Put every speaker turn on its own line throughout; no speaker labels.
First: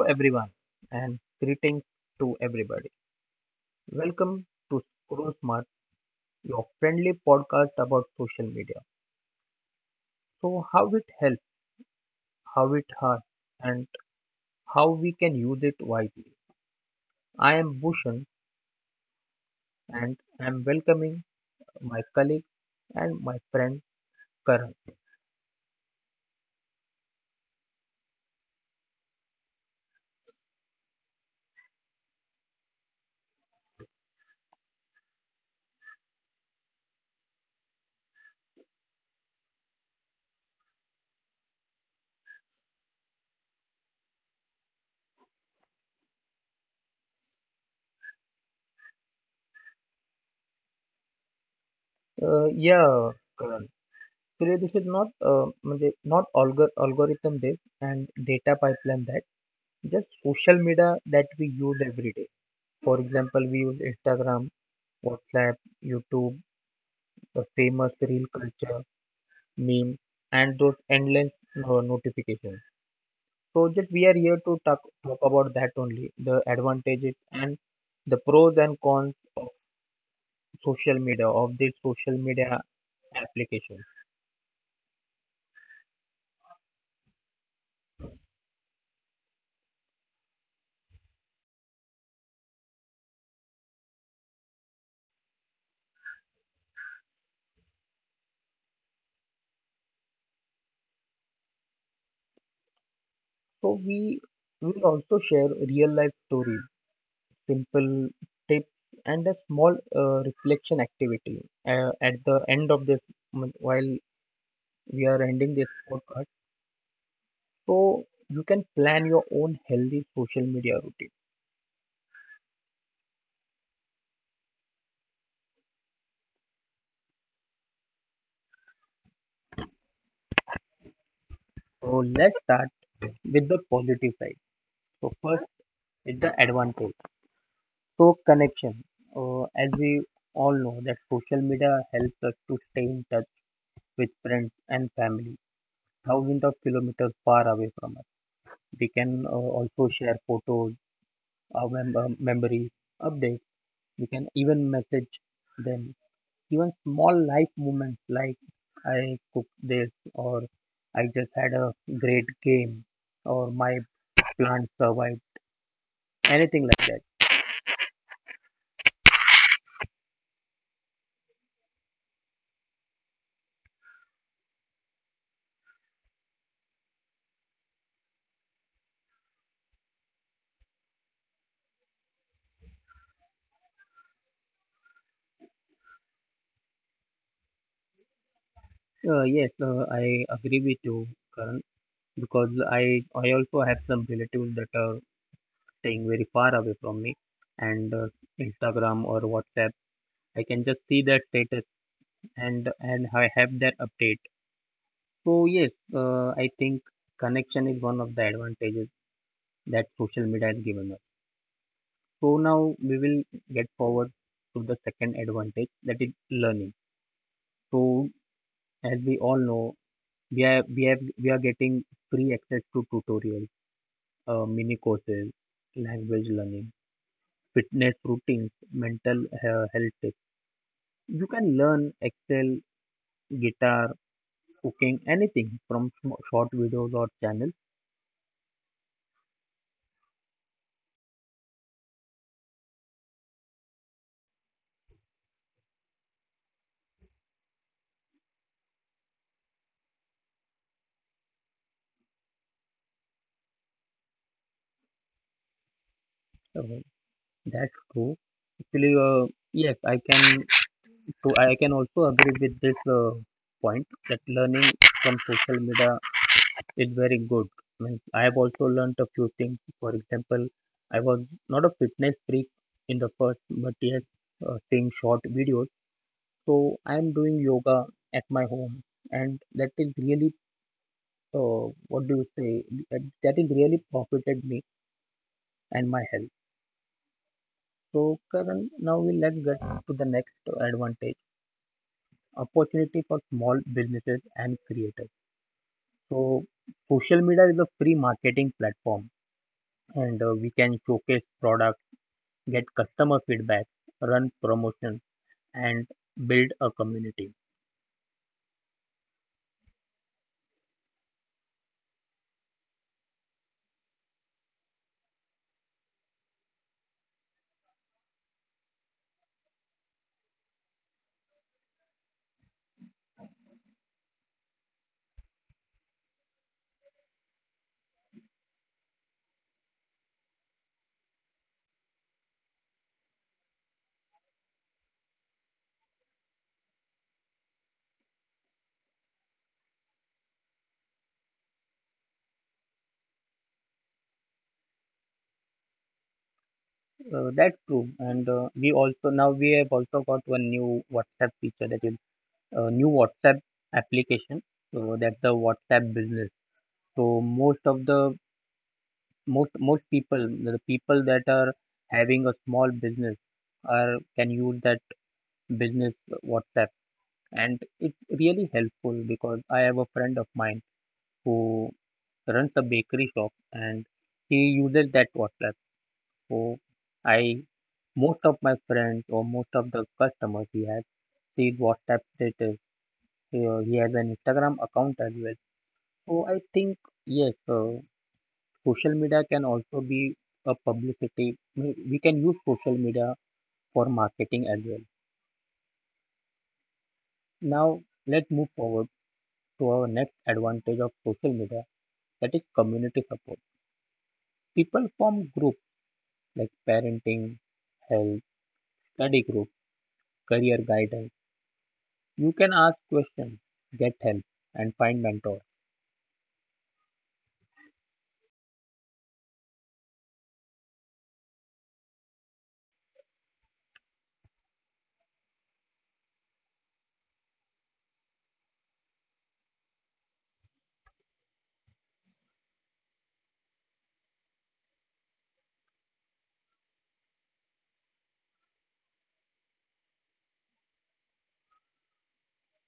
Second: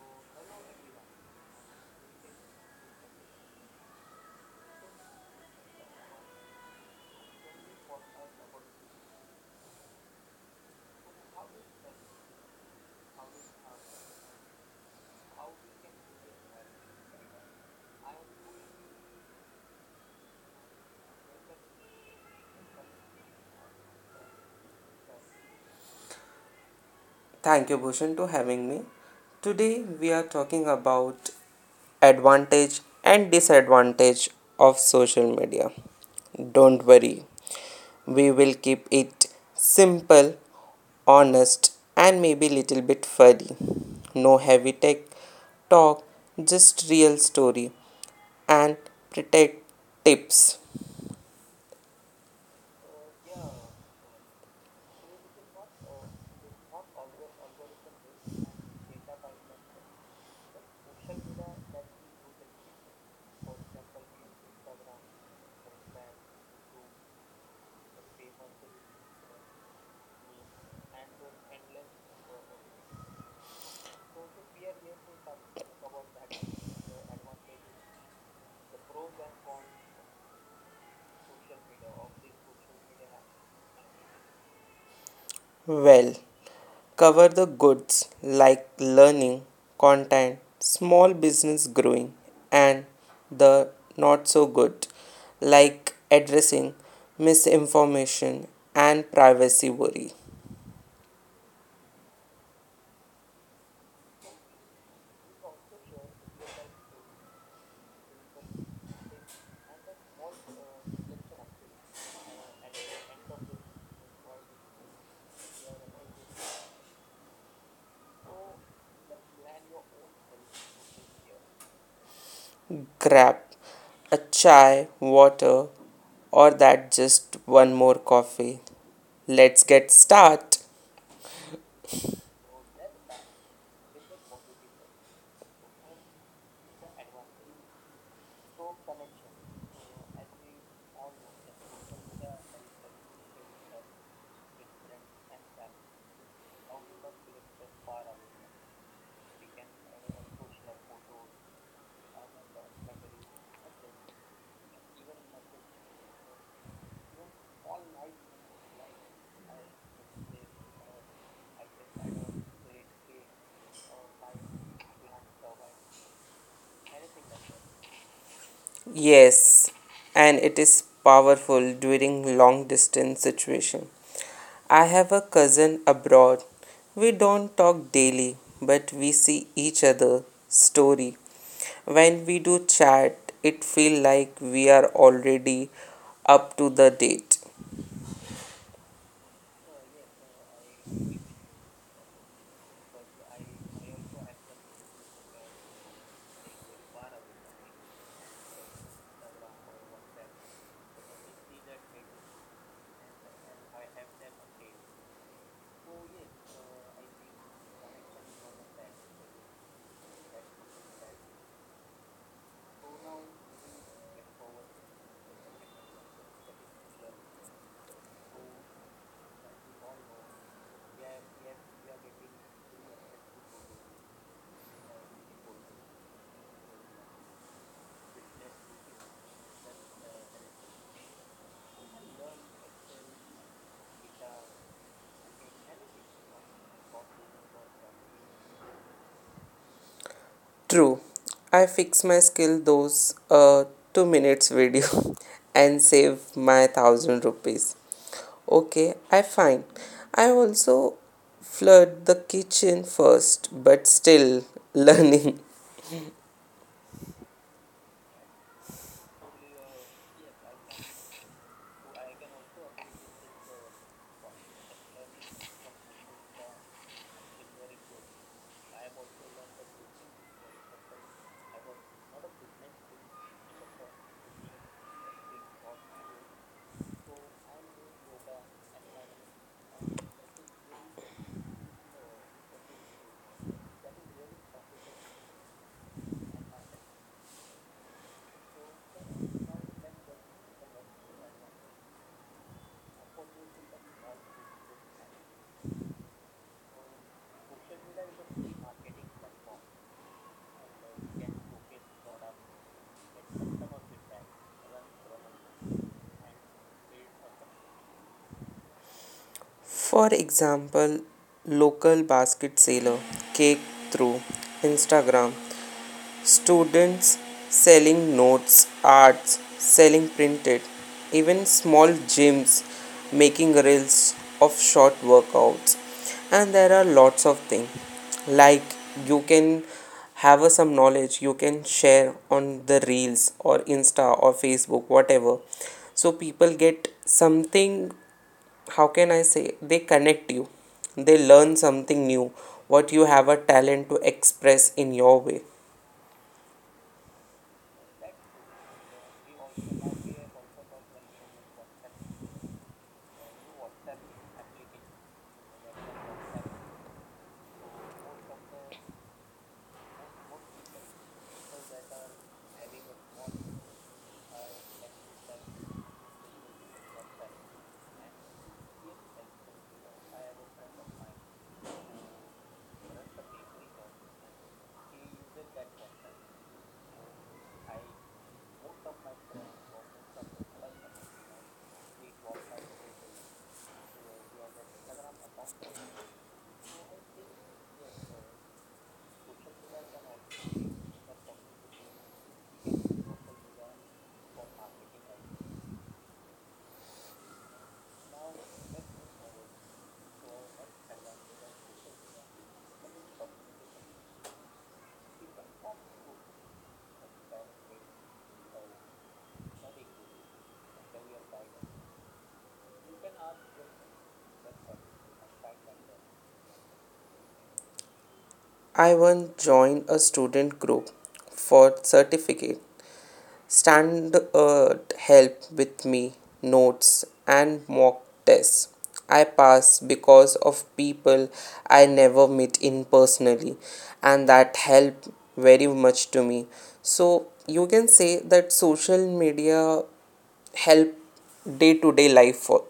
everyone, and greetings to everybody. Welcome to Screw Smart, your friendly podcast about social media. So, how it helps, how it hurts, and how we can use it wisely. I am Bhushan, and I am welcoming my colleague and my friend Karan.
Thank you, Bhushan, to having me. Today, we are talking about advantage and disadvantage of social media. Don't worry, we will keep it simple, honest, and maybe little bit funny. No heavy tech talk, just real story and protect tips.
Yeah, Karan. Today this is not म्हणजे not algorithm this and data pipeline that, just social media that we use every day. For example, we use Instagram, WhatsApp, YouTube, the famous reel culture, meme, and those endless notifications. So just we are here to talk about that only, the advantages and the pros and cons of social media, of these social media applications.
Well, cover the goods like learning, content, small business growing, and the not so good like addressing misinformation and privacy worry.
So we will also share real life stories, simple tips, and a small reflection activity at the end of this while we are ending this podcast, so you can plan your own healthy social media routine.
Grab a chai, water, or that just one more coffee. Let's get start.
So let's start with the positive side. So first is the advantage. So, connection. As we all know that social media helps us to stay in touch with friends and family thousands of kilometers far away from us. We can also share photos, our memories, updates. We can even message them even small life moments like I cooked this, or I just had a great game, or my plant survived, anything like that.
Yes, and it is powerful during long distance situation. I have a cousin abroad. We don't talk daily, but we see each other story. When we do chat, it feel like we are already up to the date.
Yes, I agree with you, Karan, because I also have some relatives that are staying very far away from me, and Instagram or WhatsApp, I can just see their status, and I have their update. So yes, I think connection is one of the advantages that social media has given us. So now we will get forward to the second advantage, that is learning. So as we all know, we are getting free access to tutorials, mini courses, language learning, fitness routines, health tips. You can learn Excel, guitar, cooking, anything from short videos or channels.
True. I fix my skill those 2 minutes video and save my 1,000 rupees. Okay, I find. I also flood the kitchen first, but still learning.
Uh, that's true. Actually, yes, I can. So I can also agree with this point that learning from social media, it's very good. Means I have also learned a few things. For example, I was not a fitness freak in the first, but yes, seeing short videos. So I am doing yoga at my home, and that is really, uh, what do you say? That is really profited me and my health. So Karan, now we let's get to the next advantage: opportunity for small businesses and creators. So social media is a free marketing platform, and we can showcase products, get customer feedback, run promotion, and build a community.
For example, local basket seller, cake through Instagram, students selling notes, arts selling printed, even small gyms making reels of short workouts. And there are lots of things like you can have some knowledge you can share on the reels or insta or Facebook whatever, so people get something. How can I say, they connect you. They learn something new, what you have a talent to express in your way.
That's true. And we also now we have also got one new WhatsApp feature, that is a new WhatsApp application. So that's the WhatsApp business. So most people, the people that are having a small business, are can use that business WhatsApp, and it's really helpful because I have a friend of mine who runs a bakery shop, and he uses that WhatsApp. So I, most of my friends or most of the customers he has see WhatsApp status. He has an Instagram account as well. So I think yes, social media can also be a publicity. We can use social media for marketing as well. Now let's move forward to our next advantage of social media, that is community support. People form groups like parenting, health, study group, career guidance. You can ask questions, get help, and find mentors.
I once joined a student group for certificate. Stand help with me, notes and mock tests. I passed because of people I never meet in personally, and that helped very much to me. So you can say that social media help day to day life for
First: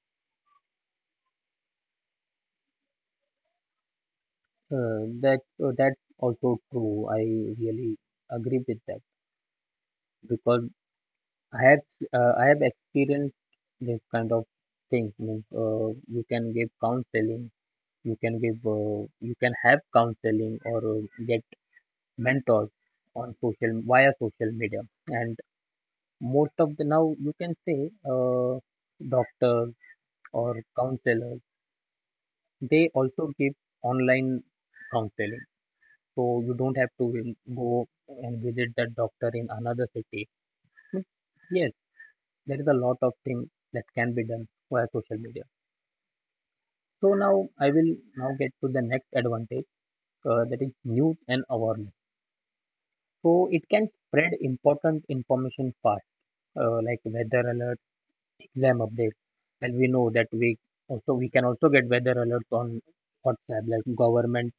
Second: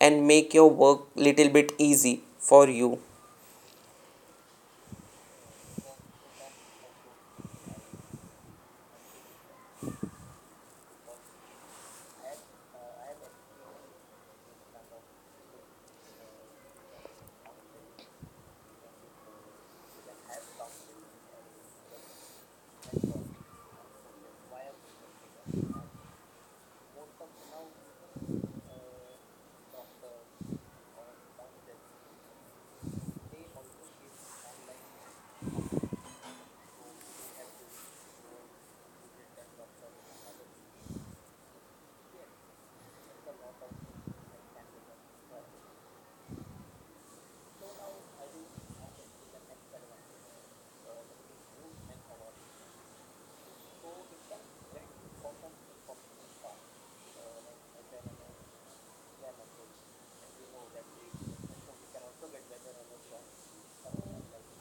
and make your work little bit easy for you.
That's also true. I really agree with that because I have I have experienced this kind of thing. Means, you can give counseling, you can give you can have counseling or get mentors on social via social media. And most of the now you can say doctors or counselors, they also give online counseling, so you don't have to go and visit that doctor in another city. Yes, there is a lot of things that can be done via social media. So now I will now get to the next advantage, that is news and awareness. So it can spread important information fast, like weather alert, exam updates. As we know that we can also get weather alerts on WhatsApp, like government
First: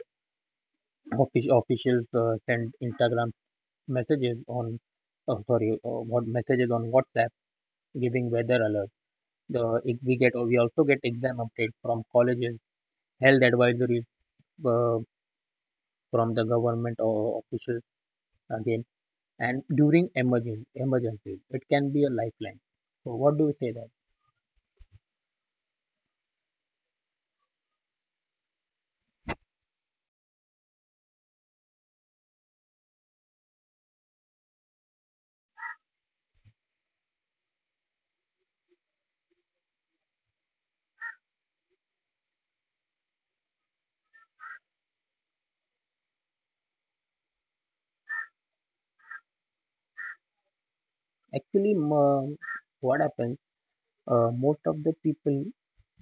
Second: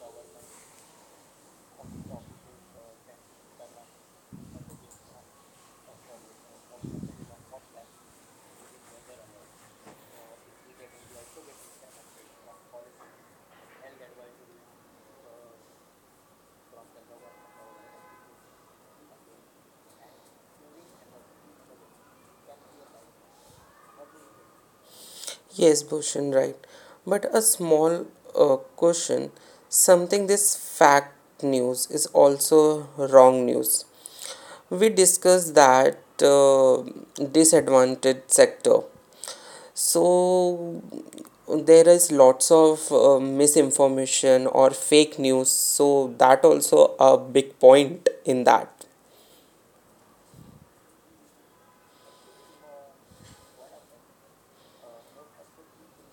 officials send Instagram messages on, oh, sorry, what messages on WhatsApp giving weather alert, the if we get, oh, we also get exam updates from colleges, health advisories uh, from the government or officials again. And during emergency emergencies, it can be a lifeline. So what do we say that
Yes, Bhushan, right. But a small question, something this fact news is also wrong news. We discussed that disadvantaged sector. So there is lots of misinformation or fake news. So that also a big point in that.
actually m- what happens, most of the people,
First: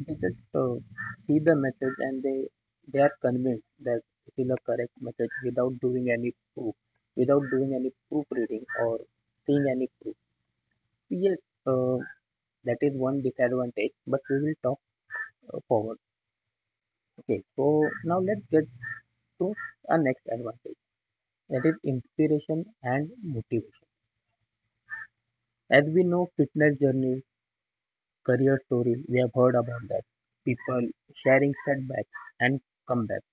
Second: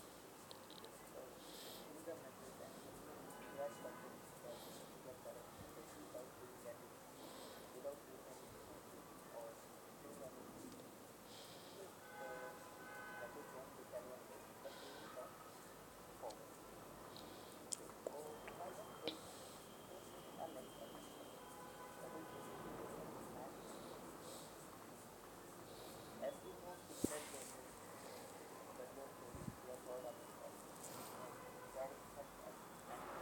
they just see the message and they are convinced that it is a correct message without doing any proof, without doing any proofreading or seeing any proof. Yes, uh, that is one disadvantage, but we will talk forward. Okay, so now let's get to our next advantage, that is inspiration and motivation. As we know, fitness journeys, career stories, we have heard about that. People sharing setbacks and comebacks.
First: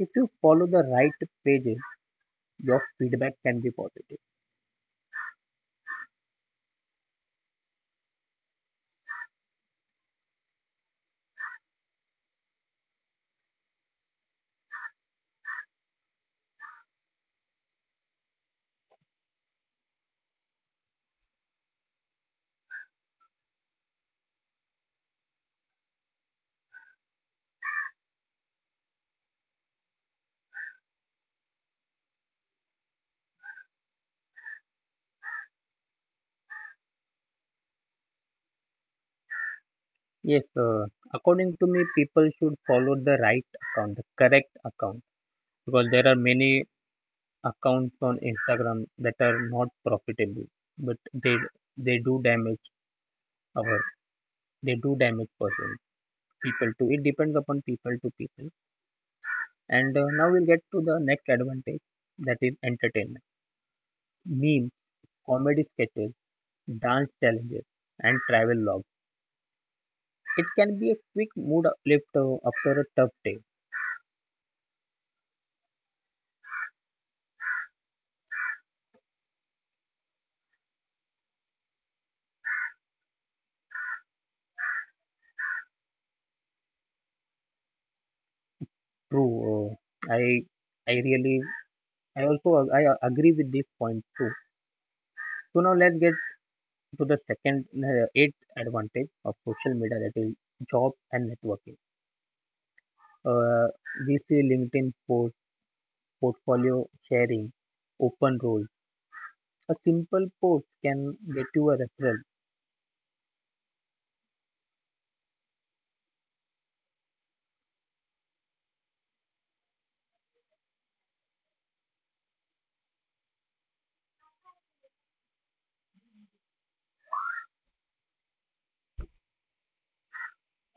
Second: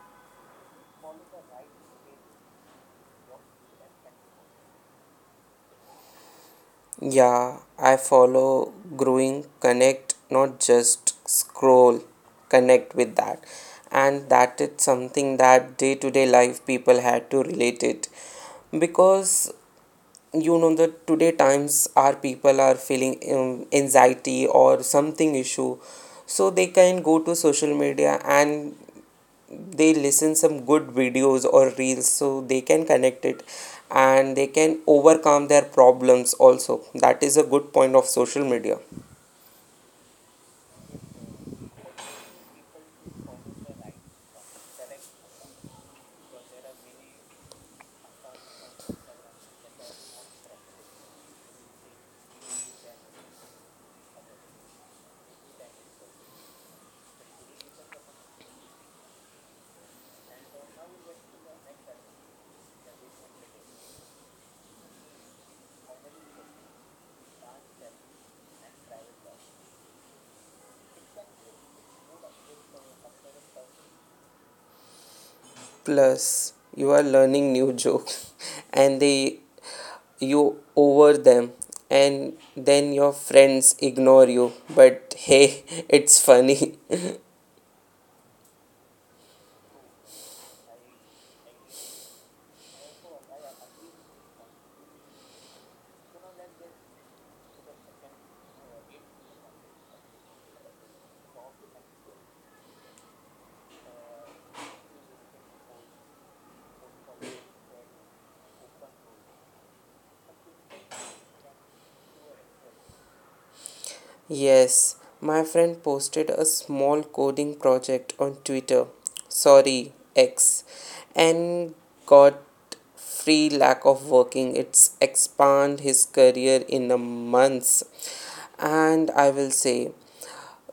If you follow the right pages, your feedback can be positive.
Yeah, I follow growing connect, not just scroll, connect with that. And that is something that day to day life people had to relate it. Because you know the today times our people are feeling anxiety or something issue. So they can go to social media and they listen some good videos or reels so they can connect it, and they can overcome their problems also. That is a good point of social media.
Yes, according to me, people should follow the right account, the correct account, because there are many accounts on Instagram that are not profitable, but they do damage our, they do damage person, people, to it depends upon people to people. And now we'll get to the next advantage, that is entertainment, memes, comedy sketches, dance challenges, and travel logs. It can be a quick mood uplift after a tough day.
Plus you are learning new jokes and they you over them and then your friends ignore you, but hey, it's funny.
True. Uh, I I really I also ag- I a- agree with this point too. So now let's get to the second eighth advantage of social media, that is job and networking. Uh, we see LinkedIn post, portfolio sharing, open roles. A simple post can get you a referral.
Yes, my friend posted a small coding project on Twitter, sorry, X, and got free lack of working. It's expand his career in a month. And I will say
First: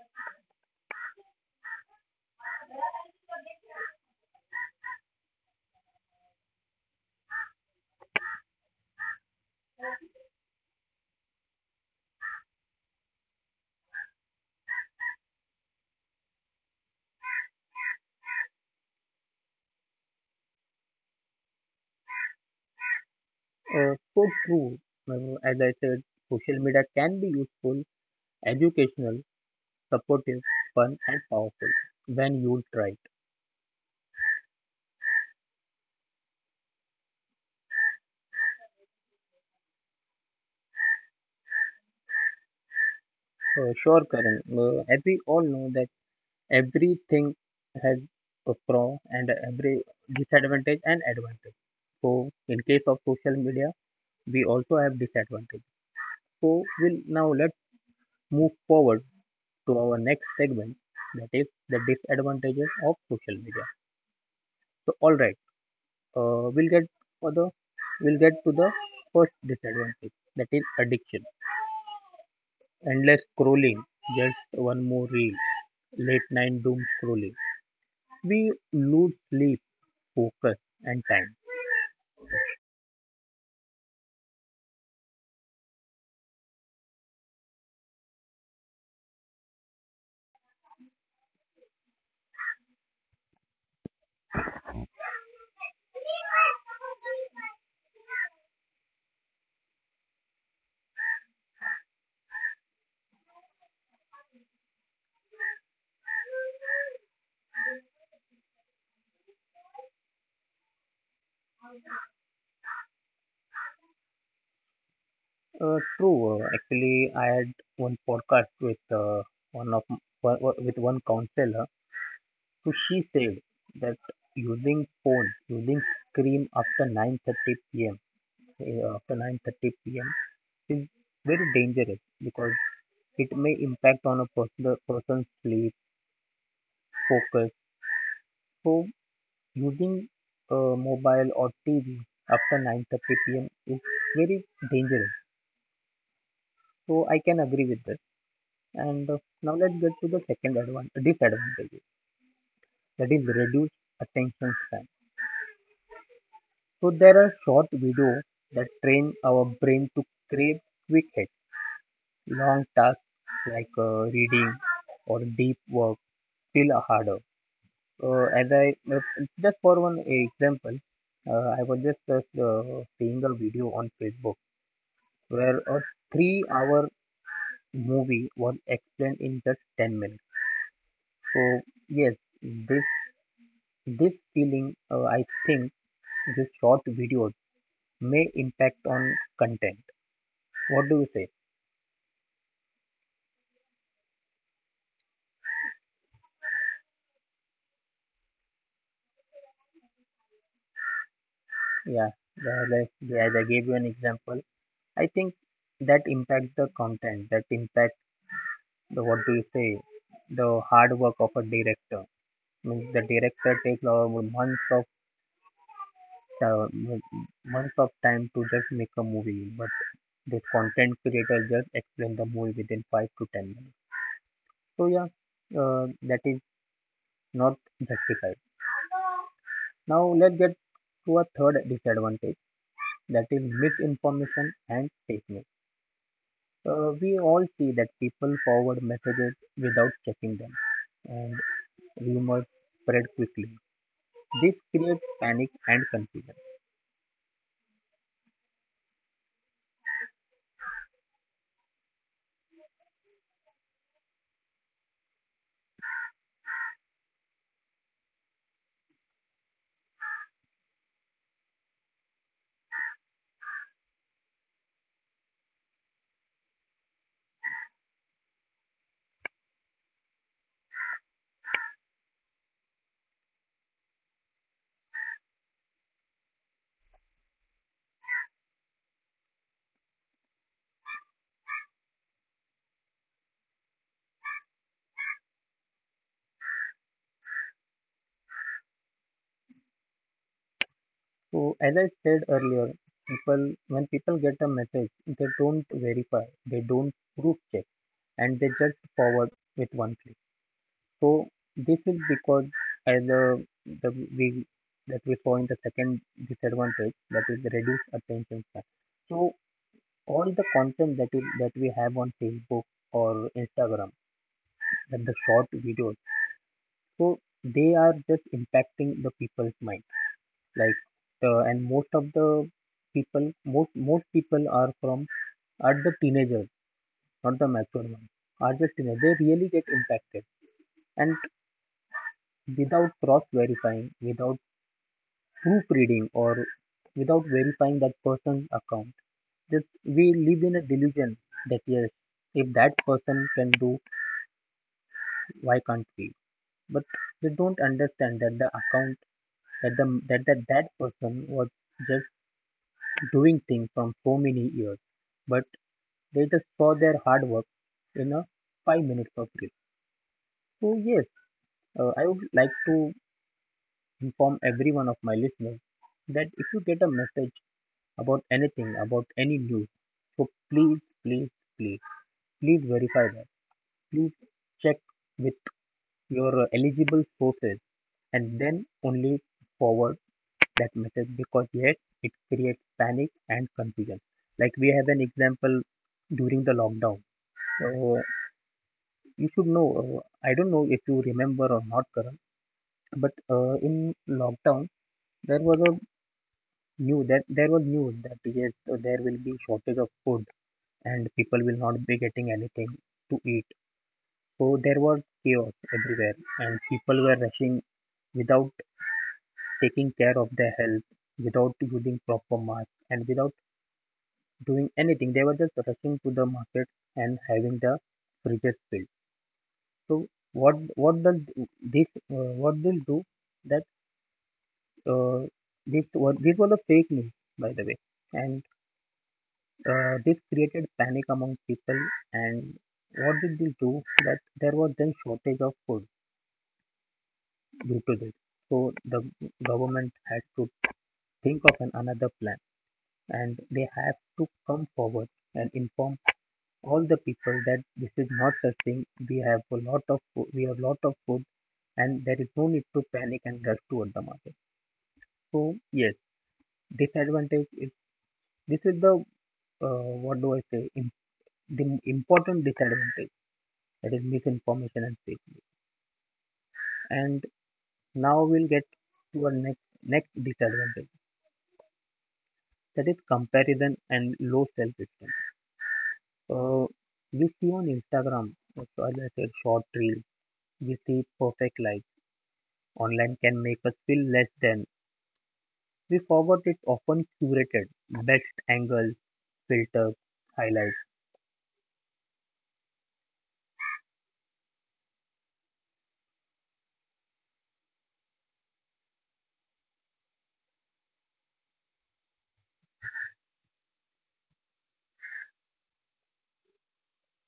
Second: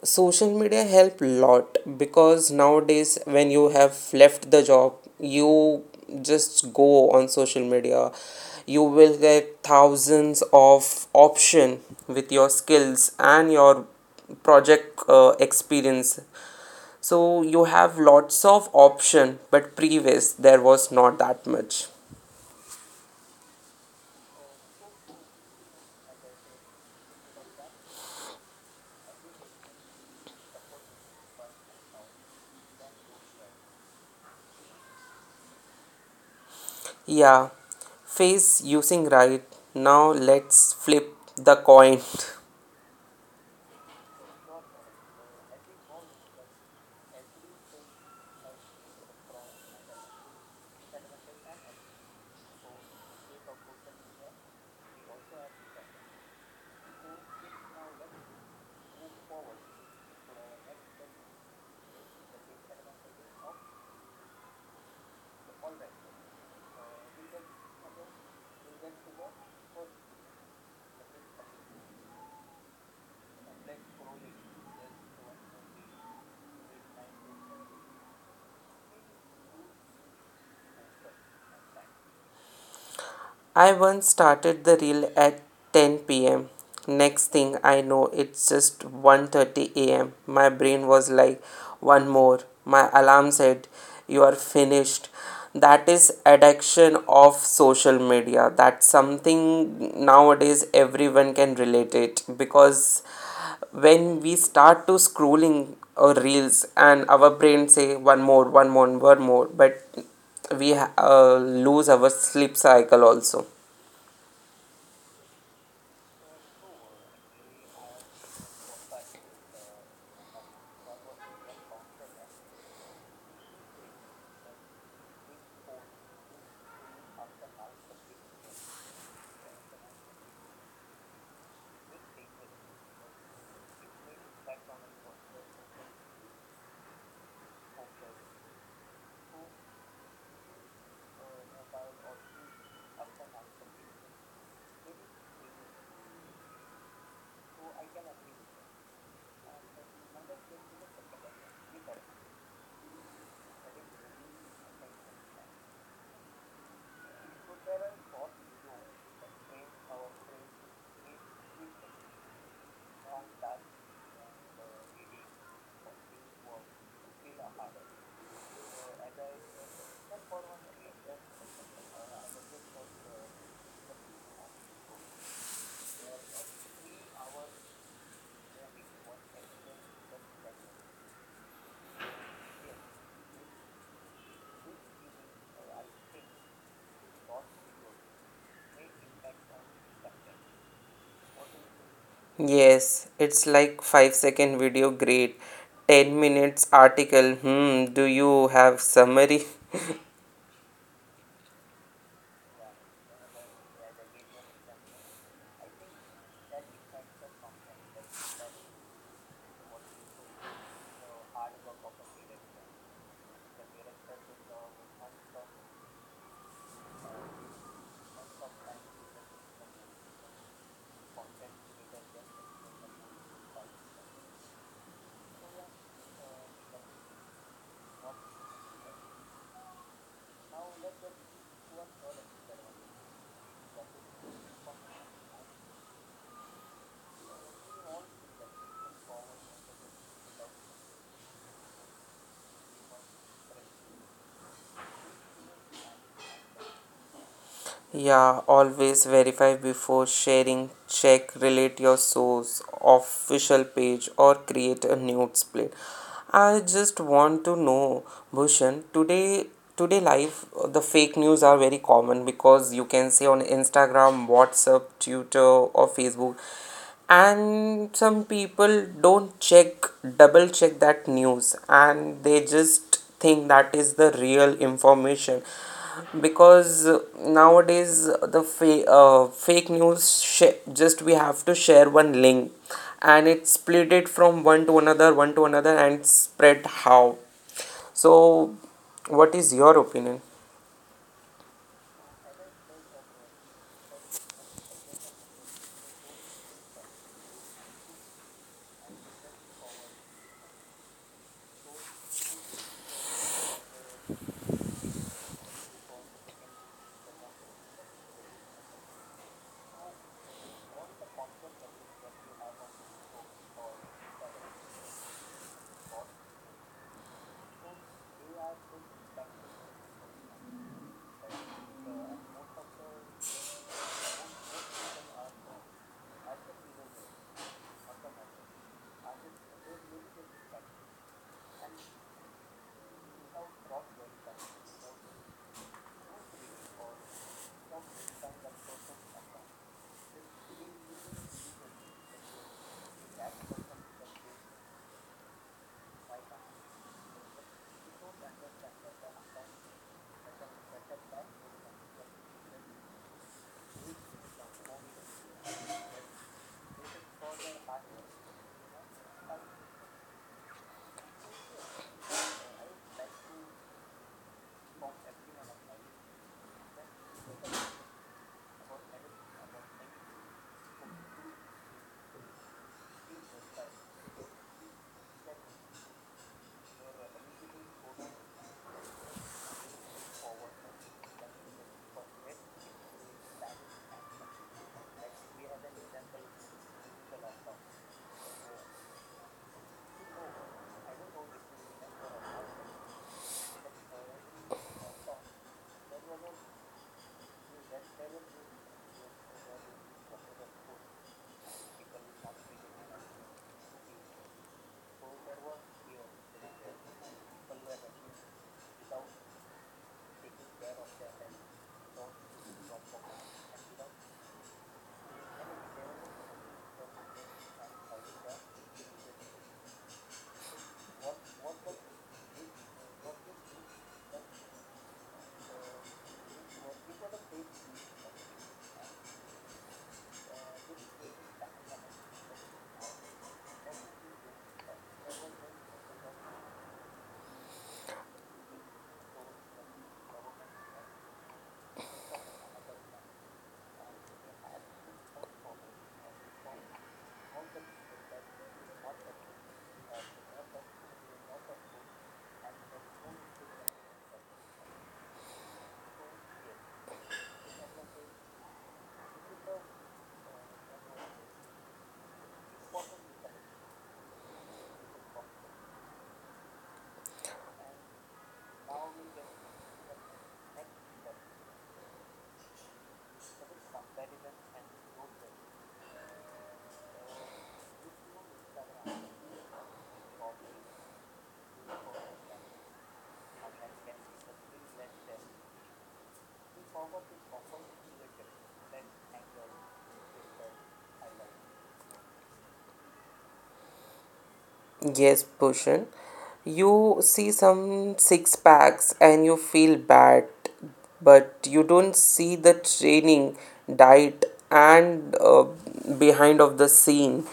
social media help lot because nowadays when you have left the job you just go on social media, you will get thousands of option with your skills and your project experience. So you have lots of option, but previous there was not that much.
So true. As I said, social media can be useful, educational, supportive, fun, and powerful when used right.
Yeah, face using right. Now let's flip the coin.
Sure, Karan. As we all know that everything has a pro, and every disadvantage and advantage. So, in case of social media, we also have disadvantage. So, we'll now let's move forward to our next segment, that is the disadvantages of social media. So, all right, uh, we'll get for the we'll get to the first disadvantage, that is addiction, endless scrolling, just one more reel, late night doom scrolling, we lose sleep, focus, and time.
I once started the reel at 10 pm. Next thing I know, it's just 1:30 a.m. My brain was like, one more. My alarm said, you are finished. That is addiction of social media. That's something nowadays everyone can relate it, because when we start to scrolling or reels and our brain say one more, one more, one more, but we lose our sleep cycle also.
True. Actually, I had one podcast with one of m- one- one- with one counselor. So she said that using phone, using screen after 9:30 p.m. uh, after 9:30 p.m. is very dangerous because it may impact on a person's sleep, focus. So using mobile or TV after 9:30 p.m. is very dangerous. So I can agree with that. And now let's get to the disadvantage, that is reduced attention span. So there are short videos that train our brain to crave quick hits. Long tasks like reading or deep work feel harder. As I Just for one example, I was just seeing a video on Facebook where a three-hour movie was explained in just 10 minutes. So yes, this this feeling, I think this short videos may impact on content. What do you say?
Yes, it's like 5-second video great, 10 minutes article. Hmm, do you have summary?
Yeah, yeah, as I gave you an example, I think that impacts the content. That impacts the, what do you say? The hard work of a director. Means the director takes uh, months of time to just make a movie, but the content creator just explain the movie within 5 to 10 minutes. So yeah, that is not justified. Now let's get to a third disadvantage, that is misinformation and fake news. We all see that people forward messages without checking them, and rumors spread quickly. This creates panic and confusion.
Yeah, always verify before sharing. Check, relate your source, official page, or create a newsplay. I just want to know, Bhushan, today today life the fake news are very common because you can see on Instagram, WhatsApp, Twitter, or Facebook, and some people don't check, double check that news, and they just thing that is the real information because nowadays the fake news just we have to share one link and it split it from one to another, one to another, and spread how. So what is your opinion?
So as I said earlier, people when people get a message, they don't verify, they don't proof check, and they just forward with one click. So this is because as a, the we that we saw in the second disadvantage, that is the reduced attention span. So all the content that that we have on Facebook or Instagram, that the short videos, so they are just impacting the people's mind. Like and most of the people, most most people are from are the teenagers, not the mature ones. Are just teenagers. They really get impacted, and without cross verifying, without proofreading or without verifying that person's account. Just we live in a delusion that yes, if that person can do, why can't we? But they don't understand that the account that that person was just doing things from so many years, but they just saw their hard work in a 5 minutes of clip. So yes, I would like to inform every one of my listeners that if you get a message about anything, about any news. So please, please, please, please verify that. Please check with your eligible sources and then only forward that message because yet it creates panic and confusion. Like we have an example during the lockdown. So you should know. I don't know if you remember or not, Karan, but in lockdown there was a news that there was news that yes there will be shortage of food and people will not be getting anything to eat. So there was chaos everywhere, and people were rushing without taking care of their health, without using proper mask, and without doing anything. They were just rushing to the market and having the fridges filled. So what does this what will do that uh, this was a fake news, by the way, and this created panic among people and what did they do that there was then shortage of food due to this. So the government had to think of an another plan and they have to come forward and inform all the people that this is not a thing. We have a lot of food, we have lot of food and there is no need to panic and rush toward the market. So yes, disadvantage is this is the what do I say? Im The important disadvantage, that is misinformation and fake news. And now we'll get to our next disadvantage, that is comparison and low self esteem. Uh, you see on Instagram, so as I said, short reel, we see perfect life. Online can make us feel less than. We forgot it's often curated, best angles, filters, highlights.
Yes, Bhushan. You see some six packs and you feel bad, but you don't see the training, diet, and behind of the scene.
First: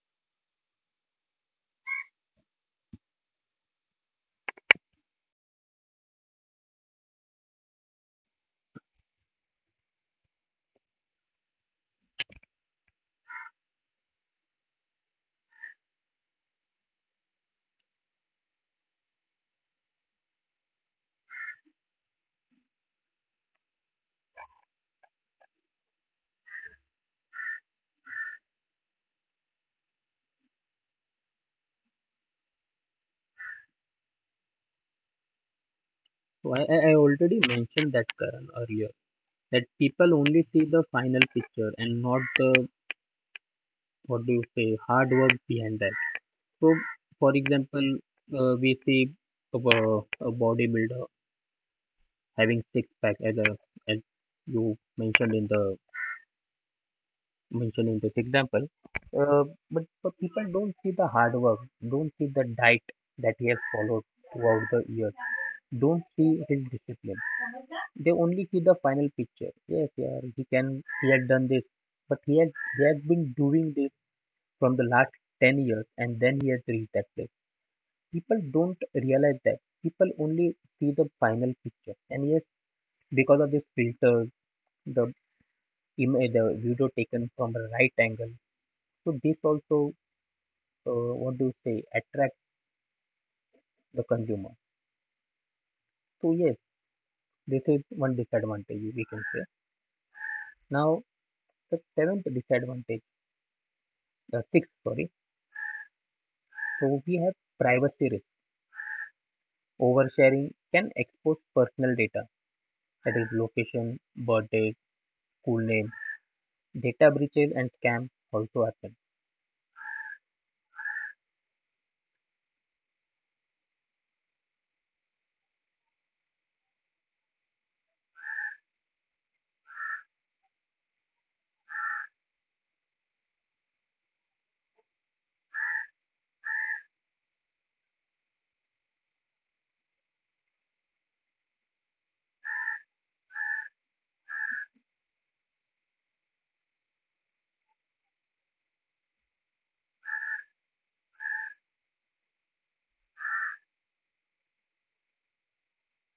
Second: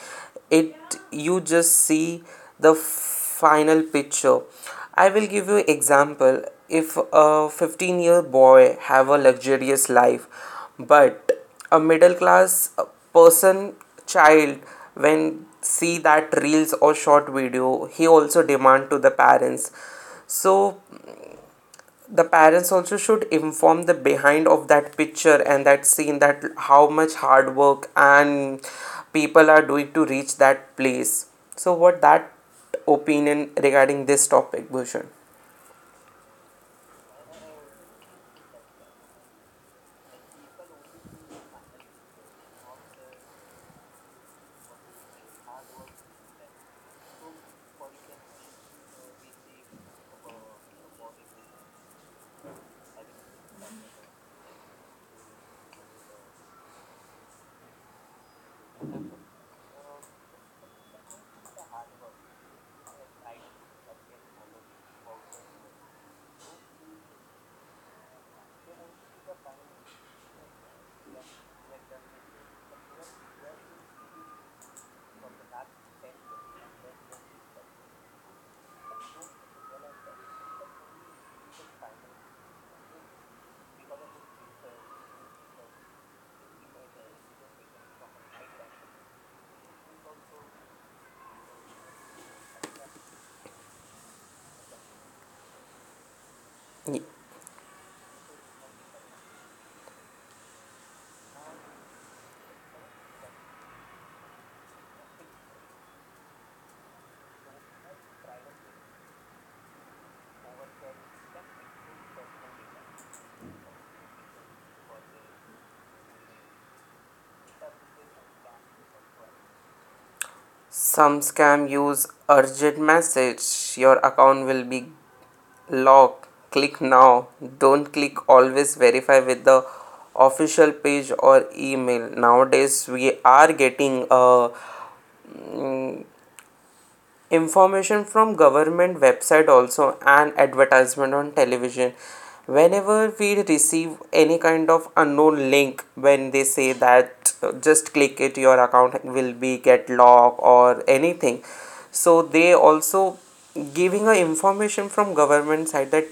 It you just see the final picture. I will give you example. If a 15-year boy have a luxurious life, but a middle class person child when see that reels or short video he also demand to the parents. So the parents also should inform the behind of that picture and that scene, that how much hard work and people are doing to reach that place. So what that opinion regarding this topic, Bhushan?
So I already mentioned that, Karan, earlier, that people only see the final picture and not the, what do you say, hard work behind that. So for example, we see a bodybuilder having six pack as a, as you mentioned in the, mentioned in this example. Uh, but people don't see the hard work, don't see the diet that he has followed throughout the years, don't see his discipline. They only see the final picture. Yes, yeah, he had done this, but he has been doing this from the last 10 years and then he has reached that place. People don't realize that. People only see the final picture. And yes, because of this filter, the image, the video taken from the right angle, so this also, uh, what do you say, attract the consumer. So yes, this is one disadvantage, we can say. Now the seventh disadvantage, sixth, sorry, so we have privacy risk. Oversharing can expose personal data, that is location, birthday, school name. Data breaches and scams also happen.
Some scam use urgent message, your account will be log, click now. Don't click, always verify with the official page or email. Nowadays we are getting mm, information from government website also and advertisement on television. Whenever we receive any kind of unknown link, when they say that just click it, your account will be get locked or anything. So they also giving a information from government side that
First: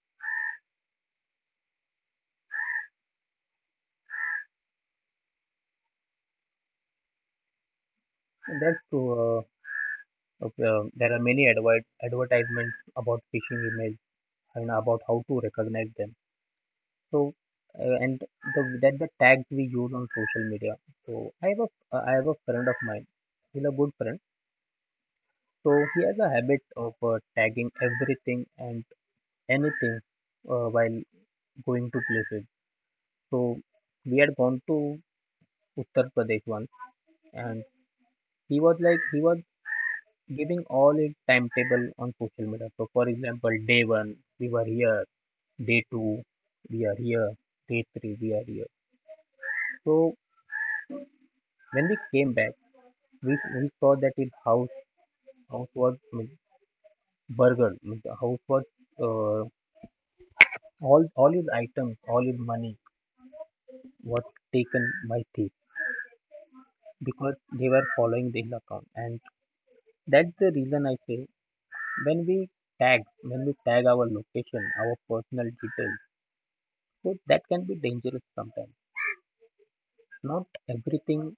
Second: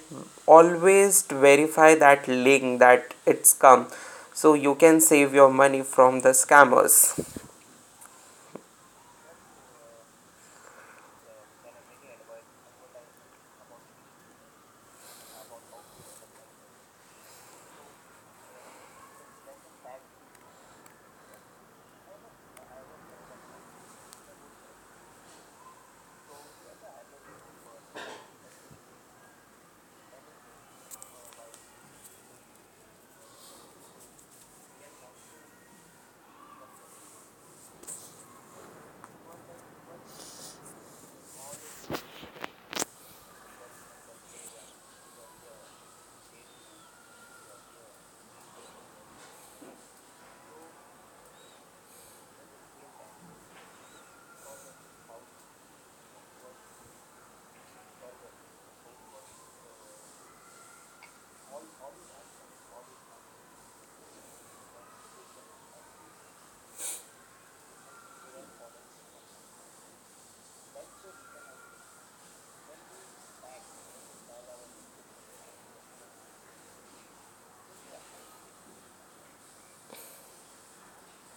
always verify that link that it's come, so you can save your money from the scammers.
And that's true. There are many advertisements about phishing emails and about how to recognize them. So and the, that the tags we use on social media. So I have a friend of mine. He's a good friend. So he has a habit of tagging everything and anything while going to places. So we had gone to Uttar Pradesh once, and he was giving all his timetable on social media. So for example, day one we were here, day two we are here, day three we are here. So when we came back, we saw that his house was, means, burgled. Means the house was, uh, all his items, all his money was taken by thief, because they were following the hill account, and that's the reason I say, when we tag, our location, our personal details, so that can be dangerous sometimes. Not everything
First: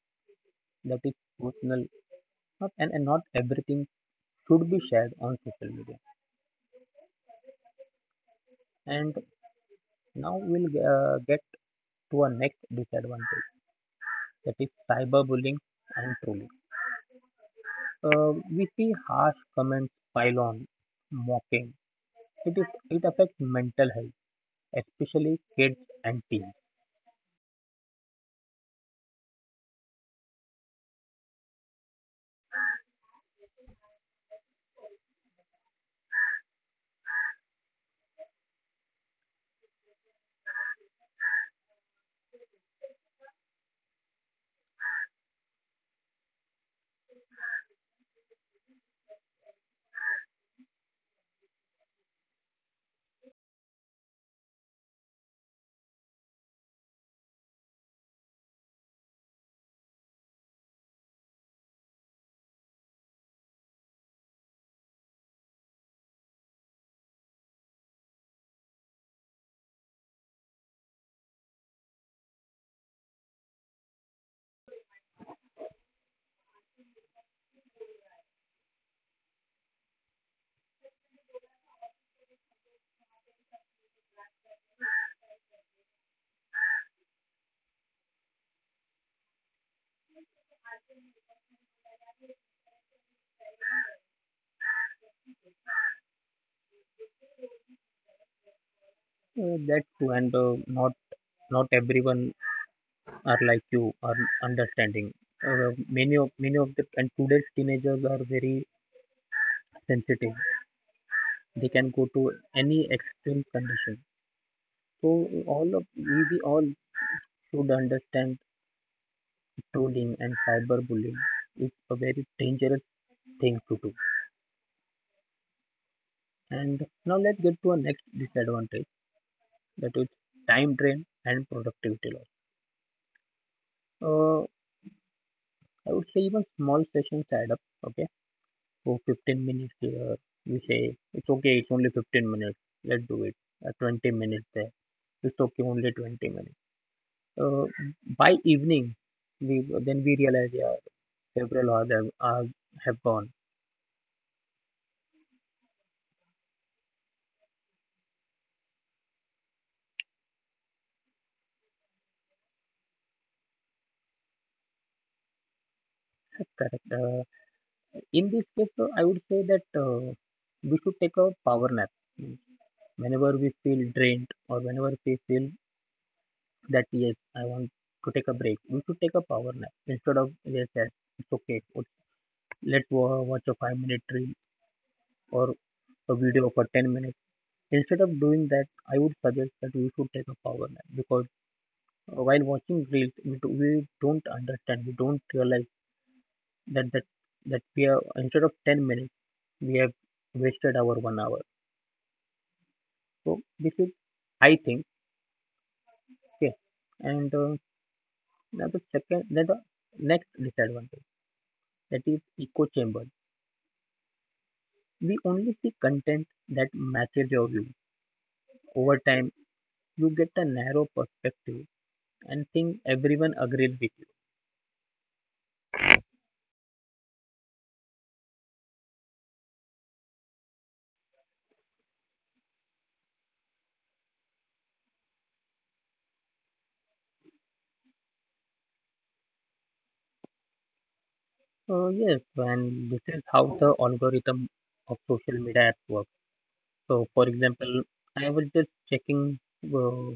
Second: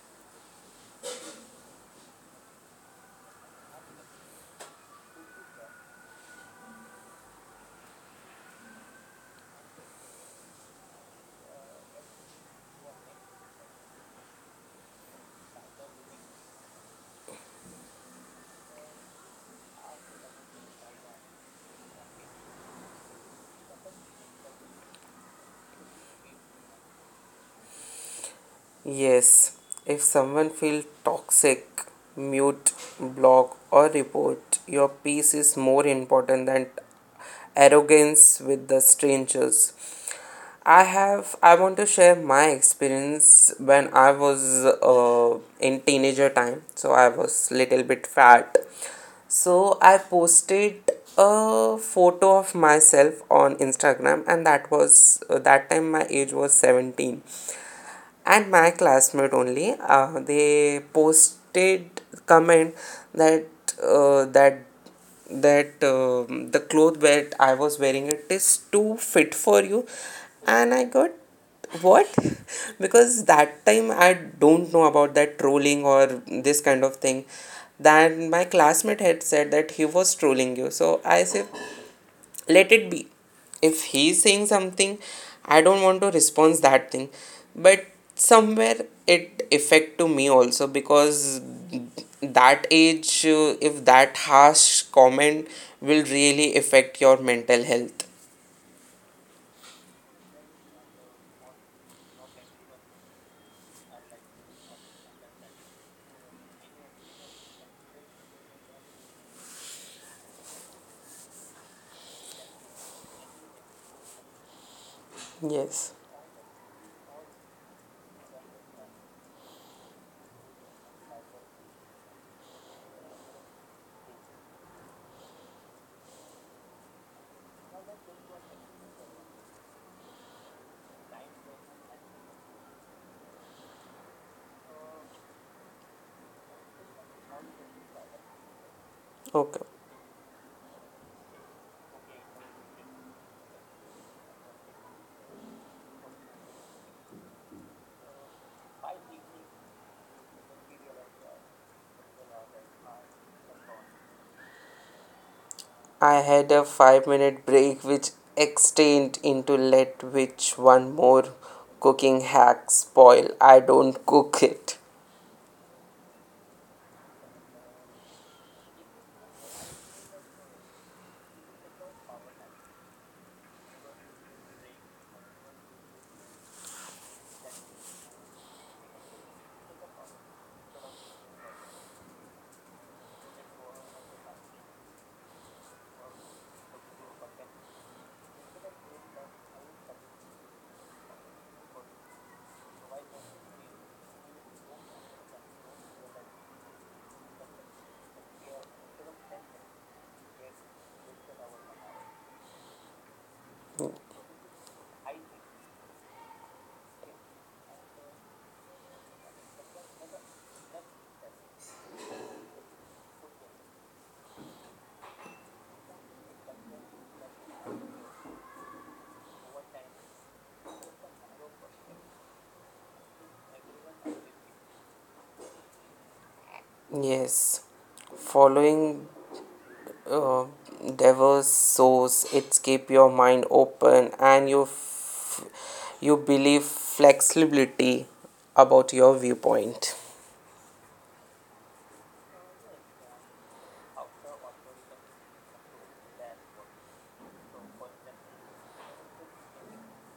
that is personal, not and, and not everything should be shared on social media. And now we'll get to our next disadvantage, that is cyberbullying and trolling. We see harsh comments pile on, mocking. It affects mental health, especially kids and teens.
Yes, if someone feels toxic, mute, block, or report, your peace is more important than arrogance with the strangers. I want to share my experience when I was in teenager time. So I was little bit fat. So I posted a photo of myself on Instagram and that was that time my age was 17 and my classmate only they posted comment that uh, that that the cloth that I was wearing, it is too fit for you, and I got what? Because that time I don't know about that trolling or this kind of thing. Then my classmate had said that he was trolling you, so I said let it be. If he's saying something, I don't want to respond that thing, but somewhere it affect to me also because that age if that harsh comment will really affect your mental health.
That's true, and not everyone are like you are understanding. Many of the and today's teenagers are very sensitive. They can go to any extreme condition. So
Yes.
we all should understand trolling and cyberbullying is a very dangerous thing to do. And now let's get to our next disadvantage, that is time drain and productivity loss. Uh, I would say even small sessions add up. Okay, for 15
Okay,
minutes here, we say it's okay, it's only 15 minutes, let's do it. 20 minutes there, it's okay, only 20 minutes. Uh, by evening, we, then we realize, yeah, several hours have gone.
I had a 5-minute break which extended into let which one more cooking hack spoil, I don't cook it.
Correct. In this case, I would say that we should take a power nap whenever we feel drained or whenever we feel that yes, I want to take a break, we should take a power nap instead of yes, yes, it's okay. Let's watch a 5-minute reel or a video for 10 minutes. Instead of doing that, I would suggest that we should take a power nap because while watching reels, we don't we don't realize that, we are, instead of 10 minutes, we have wasted our 1 hour. So this is, I think, okay, and. Now the next disadvantage, that is echo chamber. We only see content that matches your view. Over time, you get a narrow perspective and think everyone agrees with you.
Yes, following uh, diverse source, it's keep your mind open and you believe flexibility about your viewpoint.
So yes, and this is how the algorithm of social media apps work. So for example, I was just checking uh,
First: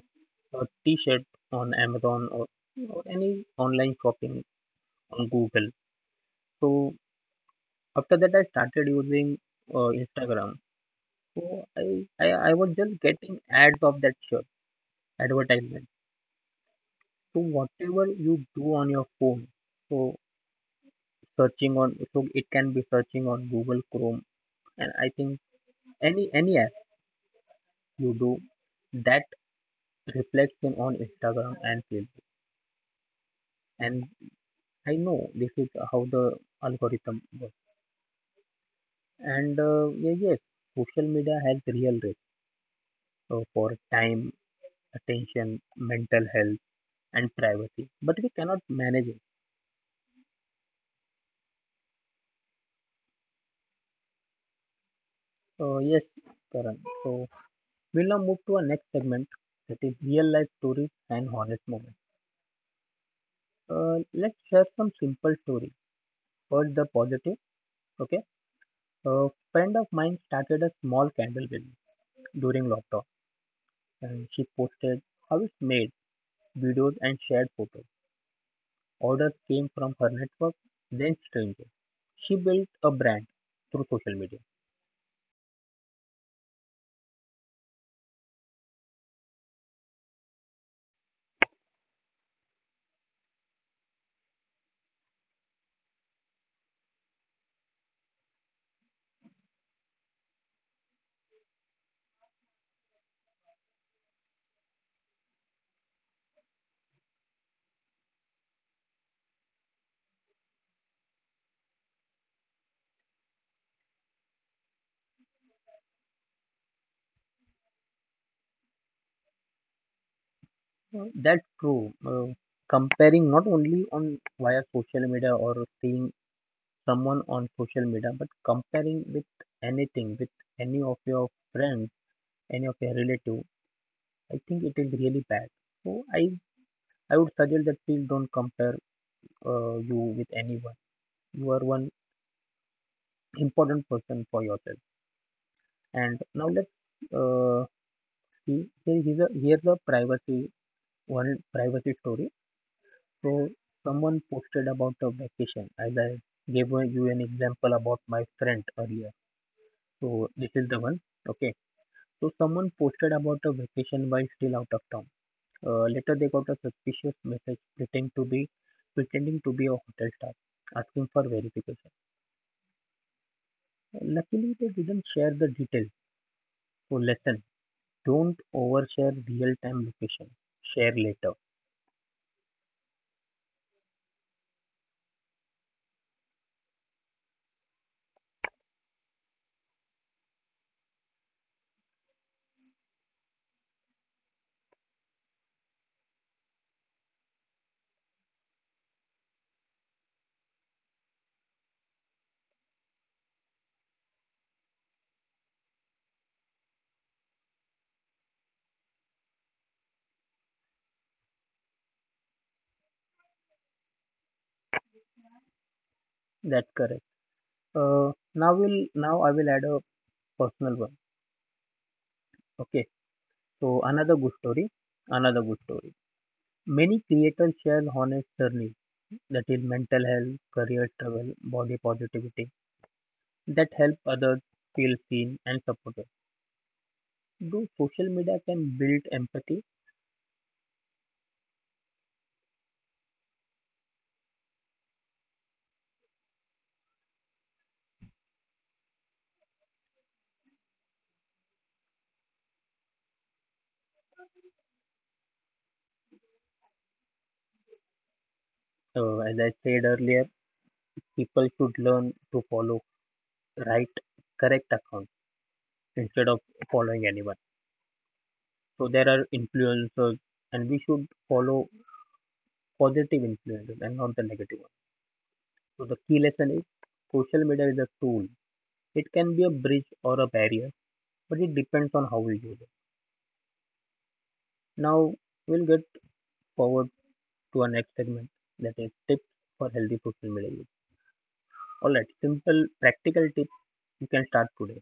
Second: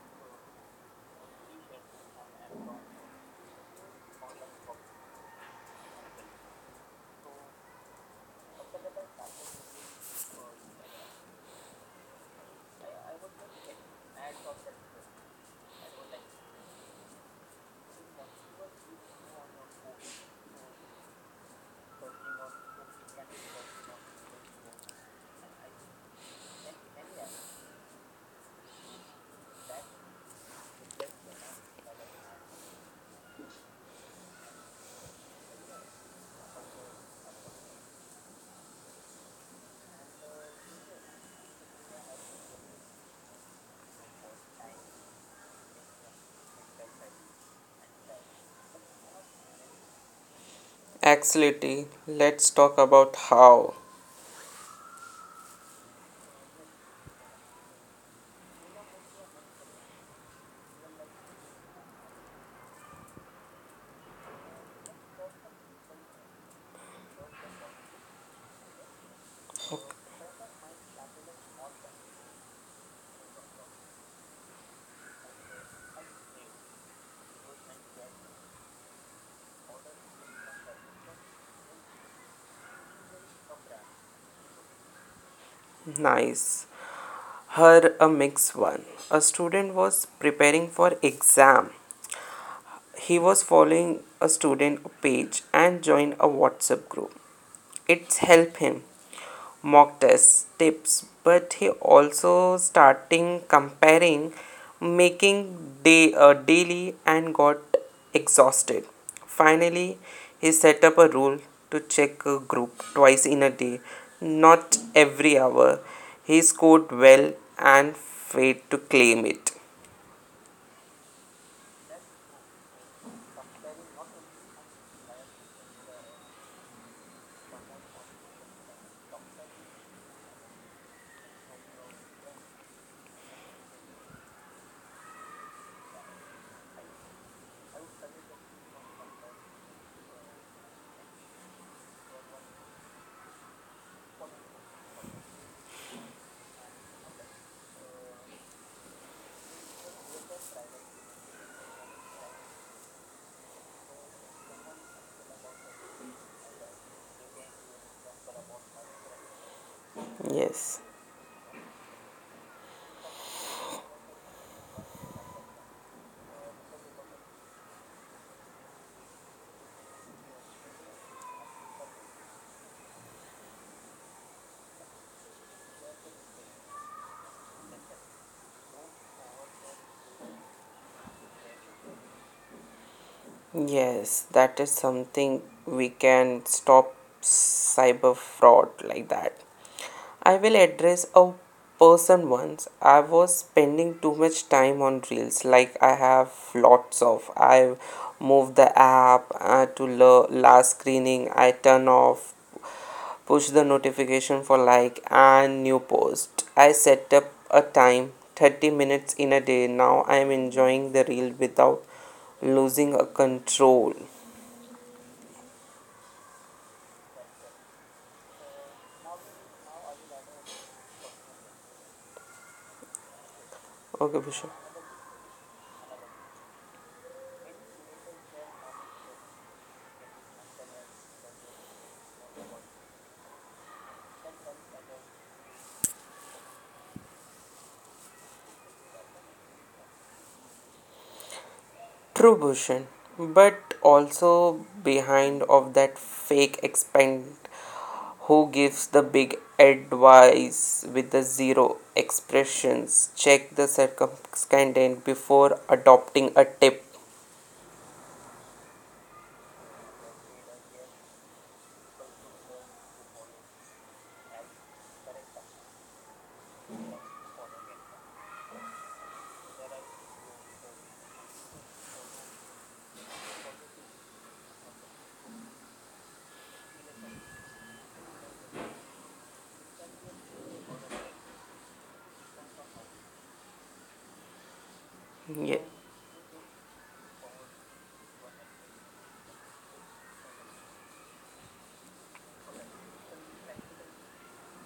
a T-shirt on Amazon, or any online shopping on Google. So after that, I started using Instagram. So I was just getting ads of that shirt, advertisement. So whatever you do on your phone, so so it can be searching on Google Chrome, and I think any app you do, that reflects in, on Instagram and Facebook. And I know this is how the algorithm works. And yeah, yes, social media has real risk for time, attention, mental health, and privacy, but we cannot manage it.
Actually, let's talk about how.
Yes, Karan. So we'll now move to our next segment, that is real life stories and honest moments. Let's share some simple story. First, the positive. Okay, a friend of mine started a small candle business during lockdown, and she posted how it's made, videos, and shared photos. Orders came from her network, then strangers. She built a brand through social media.
Nice. Her a mixed one, a student was preparing for exam. He was following a student page and joined a WhatsApp group. It's help him mock test tips, but he also starting comparing, making day daily, and got exhausted. Finally, he set up a rule to check a group twice in a day, not every hour. He scored well and failed to claim it.
That's true. Comparing not only on via social media or seeing someone on social media, but comparing with anything, with any of your friends, any of your relative, I think it is really bad. So I would suggest that please don't compare you with anyone. You are one important person for yourself. And now let's uh, see. Here's a privacy story. So someone posted about a vacation. As I gave you an example about my friend earlier. So this is
Yes,
the one. Okay. So someone posted about a vacation while still out of town. Later, they got a suspicious message pretending to be a hotel staff, asking for verification. Luckily, they didn't share the details. So lesson: don't overshare real-time location. Share later.
yes, that is something we can stop cyber fraud like that. I will address a person once. I was spending too much time on Reels. Like I have lots of. I move the app to last screening. I turn off, push the notification for like and new post. I set up a time 30 minutes in a day. Now I am enjoying the Reel without losing a control.
That's correct. Now will, now I will add a personal one. Okay. So another
Okay,
good
Bhushan.
story. Another good story. Many creators share honest journeys, that is mental health, career struggle, body positivity, that help others feel seen and supported. Though social media can build empathy,
True, Bhushan, but also behind of that fake expand who gives the big advice with the zero expressions. Check the circumscribed before adopting a tip.
as I said earlier, people should learn to follow right, correct accounts instead of following anyone. So there are influencers, and we should follow positive influencers and not the negative ones. So the key lesson is social media is a tool. It can be a bridge or a barrier, but it depends on how we use it. Now we'll
Yeah.
get forward to our next segment, that is tips for healthy social media use. All right, simple practical tips you can start today.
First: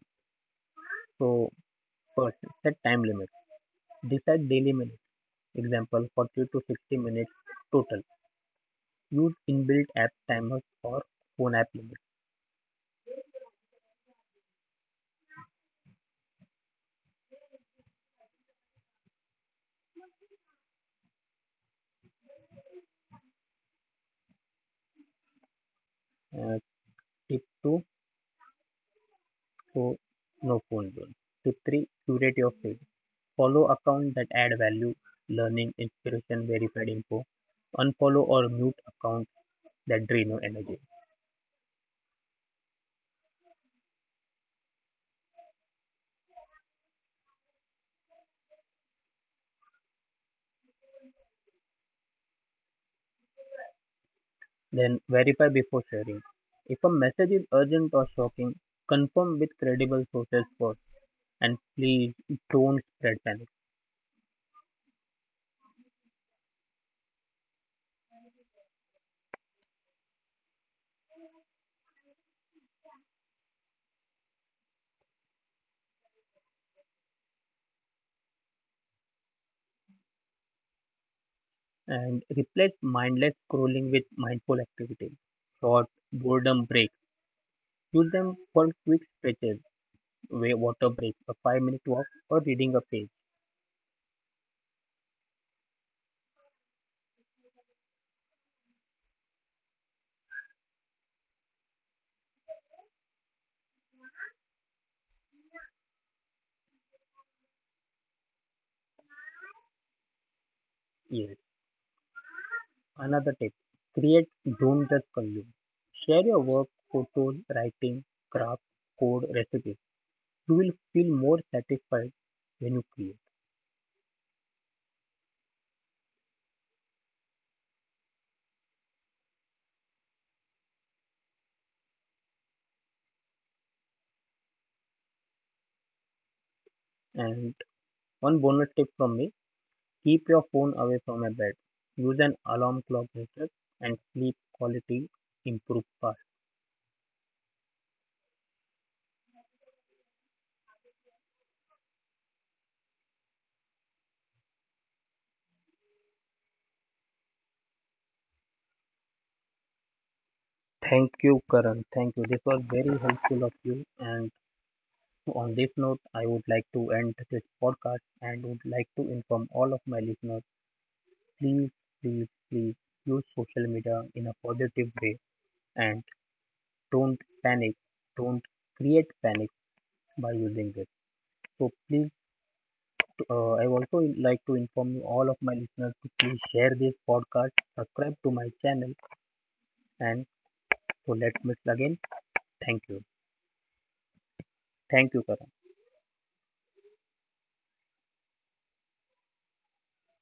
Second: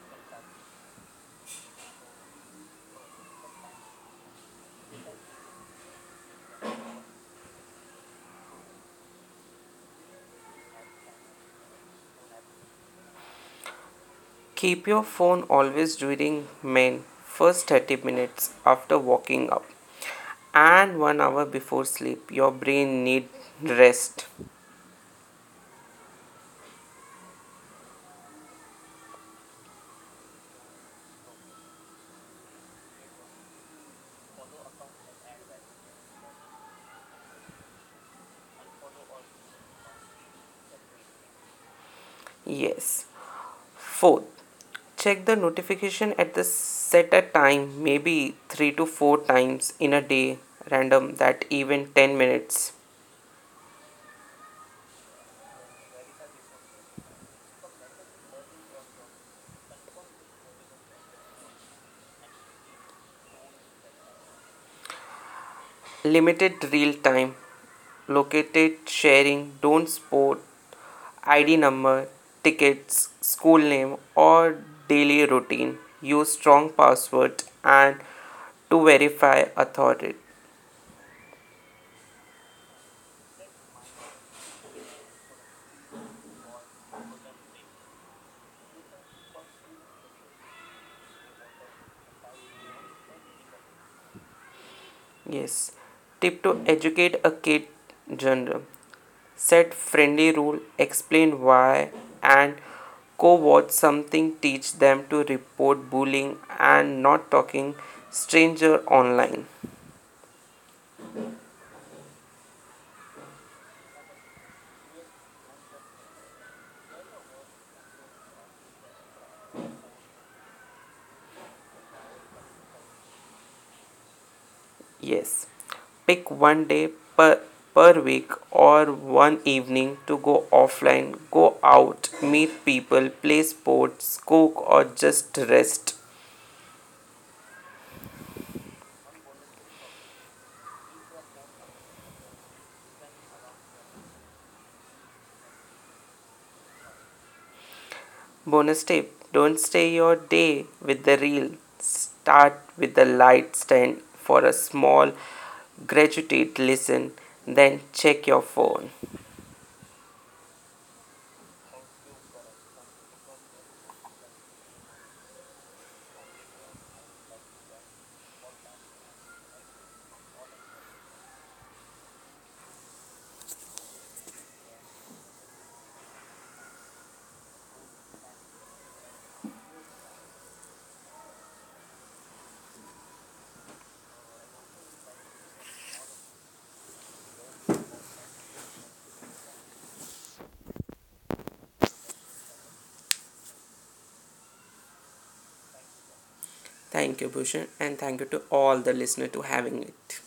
So, first, set time limits. Decide daily minutes. Example 40 to 60 minutes total. Use inbuilt app timers or phone app limits.
Keep your phone always during main first 30 minutes after waking up and 1 hour before sleep. Your brain need rest.
Uh, Tip 2, so no phone zone. Tip 3, curate your feed. Follow accounts that add value, learning, inspiration, verified info. Unfollow or mute accounts that drain your energy.
Yes. Fourth, check the notification at the set a time, maybe 3 to 4 times in a day, random that even 10 minutes.
Then verify before sharing. If a message is urgent or shocking, confirm with credible sources first. And please don't spread panic.
Limited real time, located sharing, don't sport ID number, tickets, school name or daily routine. Use strong password and to verify authority.
And replace mindless scrolling with mindful activity. Short boredom breaks. Use them for quick stretches, way water breaks, a 5-minute walk, or reading a page.
Yes. Tip to educate a kid general. Set friendly rule, explain why, and co-watch something, teach them to report bullying and not talking stranger online.
Yes. Another tip: create, don't just consume. Share your work, photos, writing, craft, code, recipes. You will feel more satisfied when you create.
Yes, pick one day per week or one evening to go offline, go out, meet people, play sports, cook, or just rest.
And one bonus tip from me: keep your phone away from a bed. Use an alarm clock instead, and sleep quality improve fast.
Bonus tip, don't stay your day with the reel. Start with the light stand for a small, graduated listen, then check your phone.
Thank you, Karan. Thank you. This was very helpful of you. And on this note, I would like to end this podcast and would like to inform all of my listeners, please, please, please use social media in a positive way and don't panic. Don't create panic by using it. So please, I also like to inform you all of my listeners to please share this podcast, subscribe to my channel, and so let's meet again. Thank you. Thank you, Karan.
Thank you, Bhushan, and thank you to all the listeners to having it.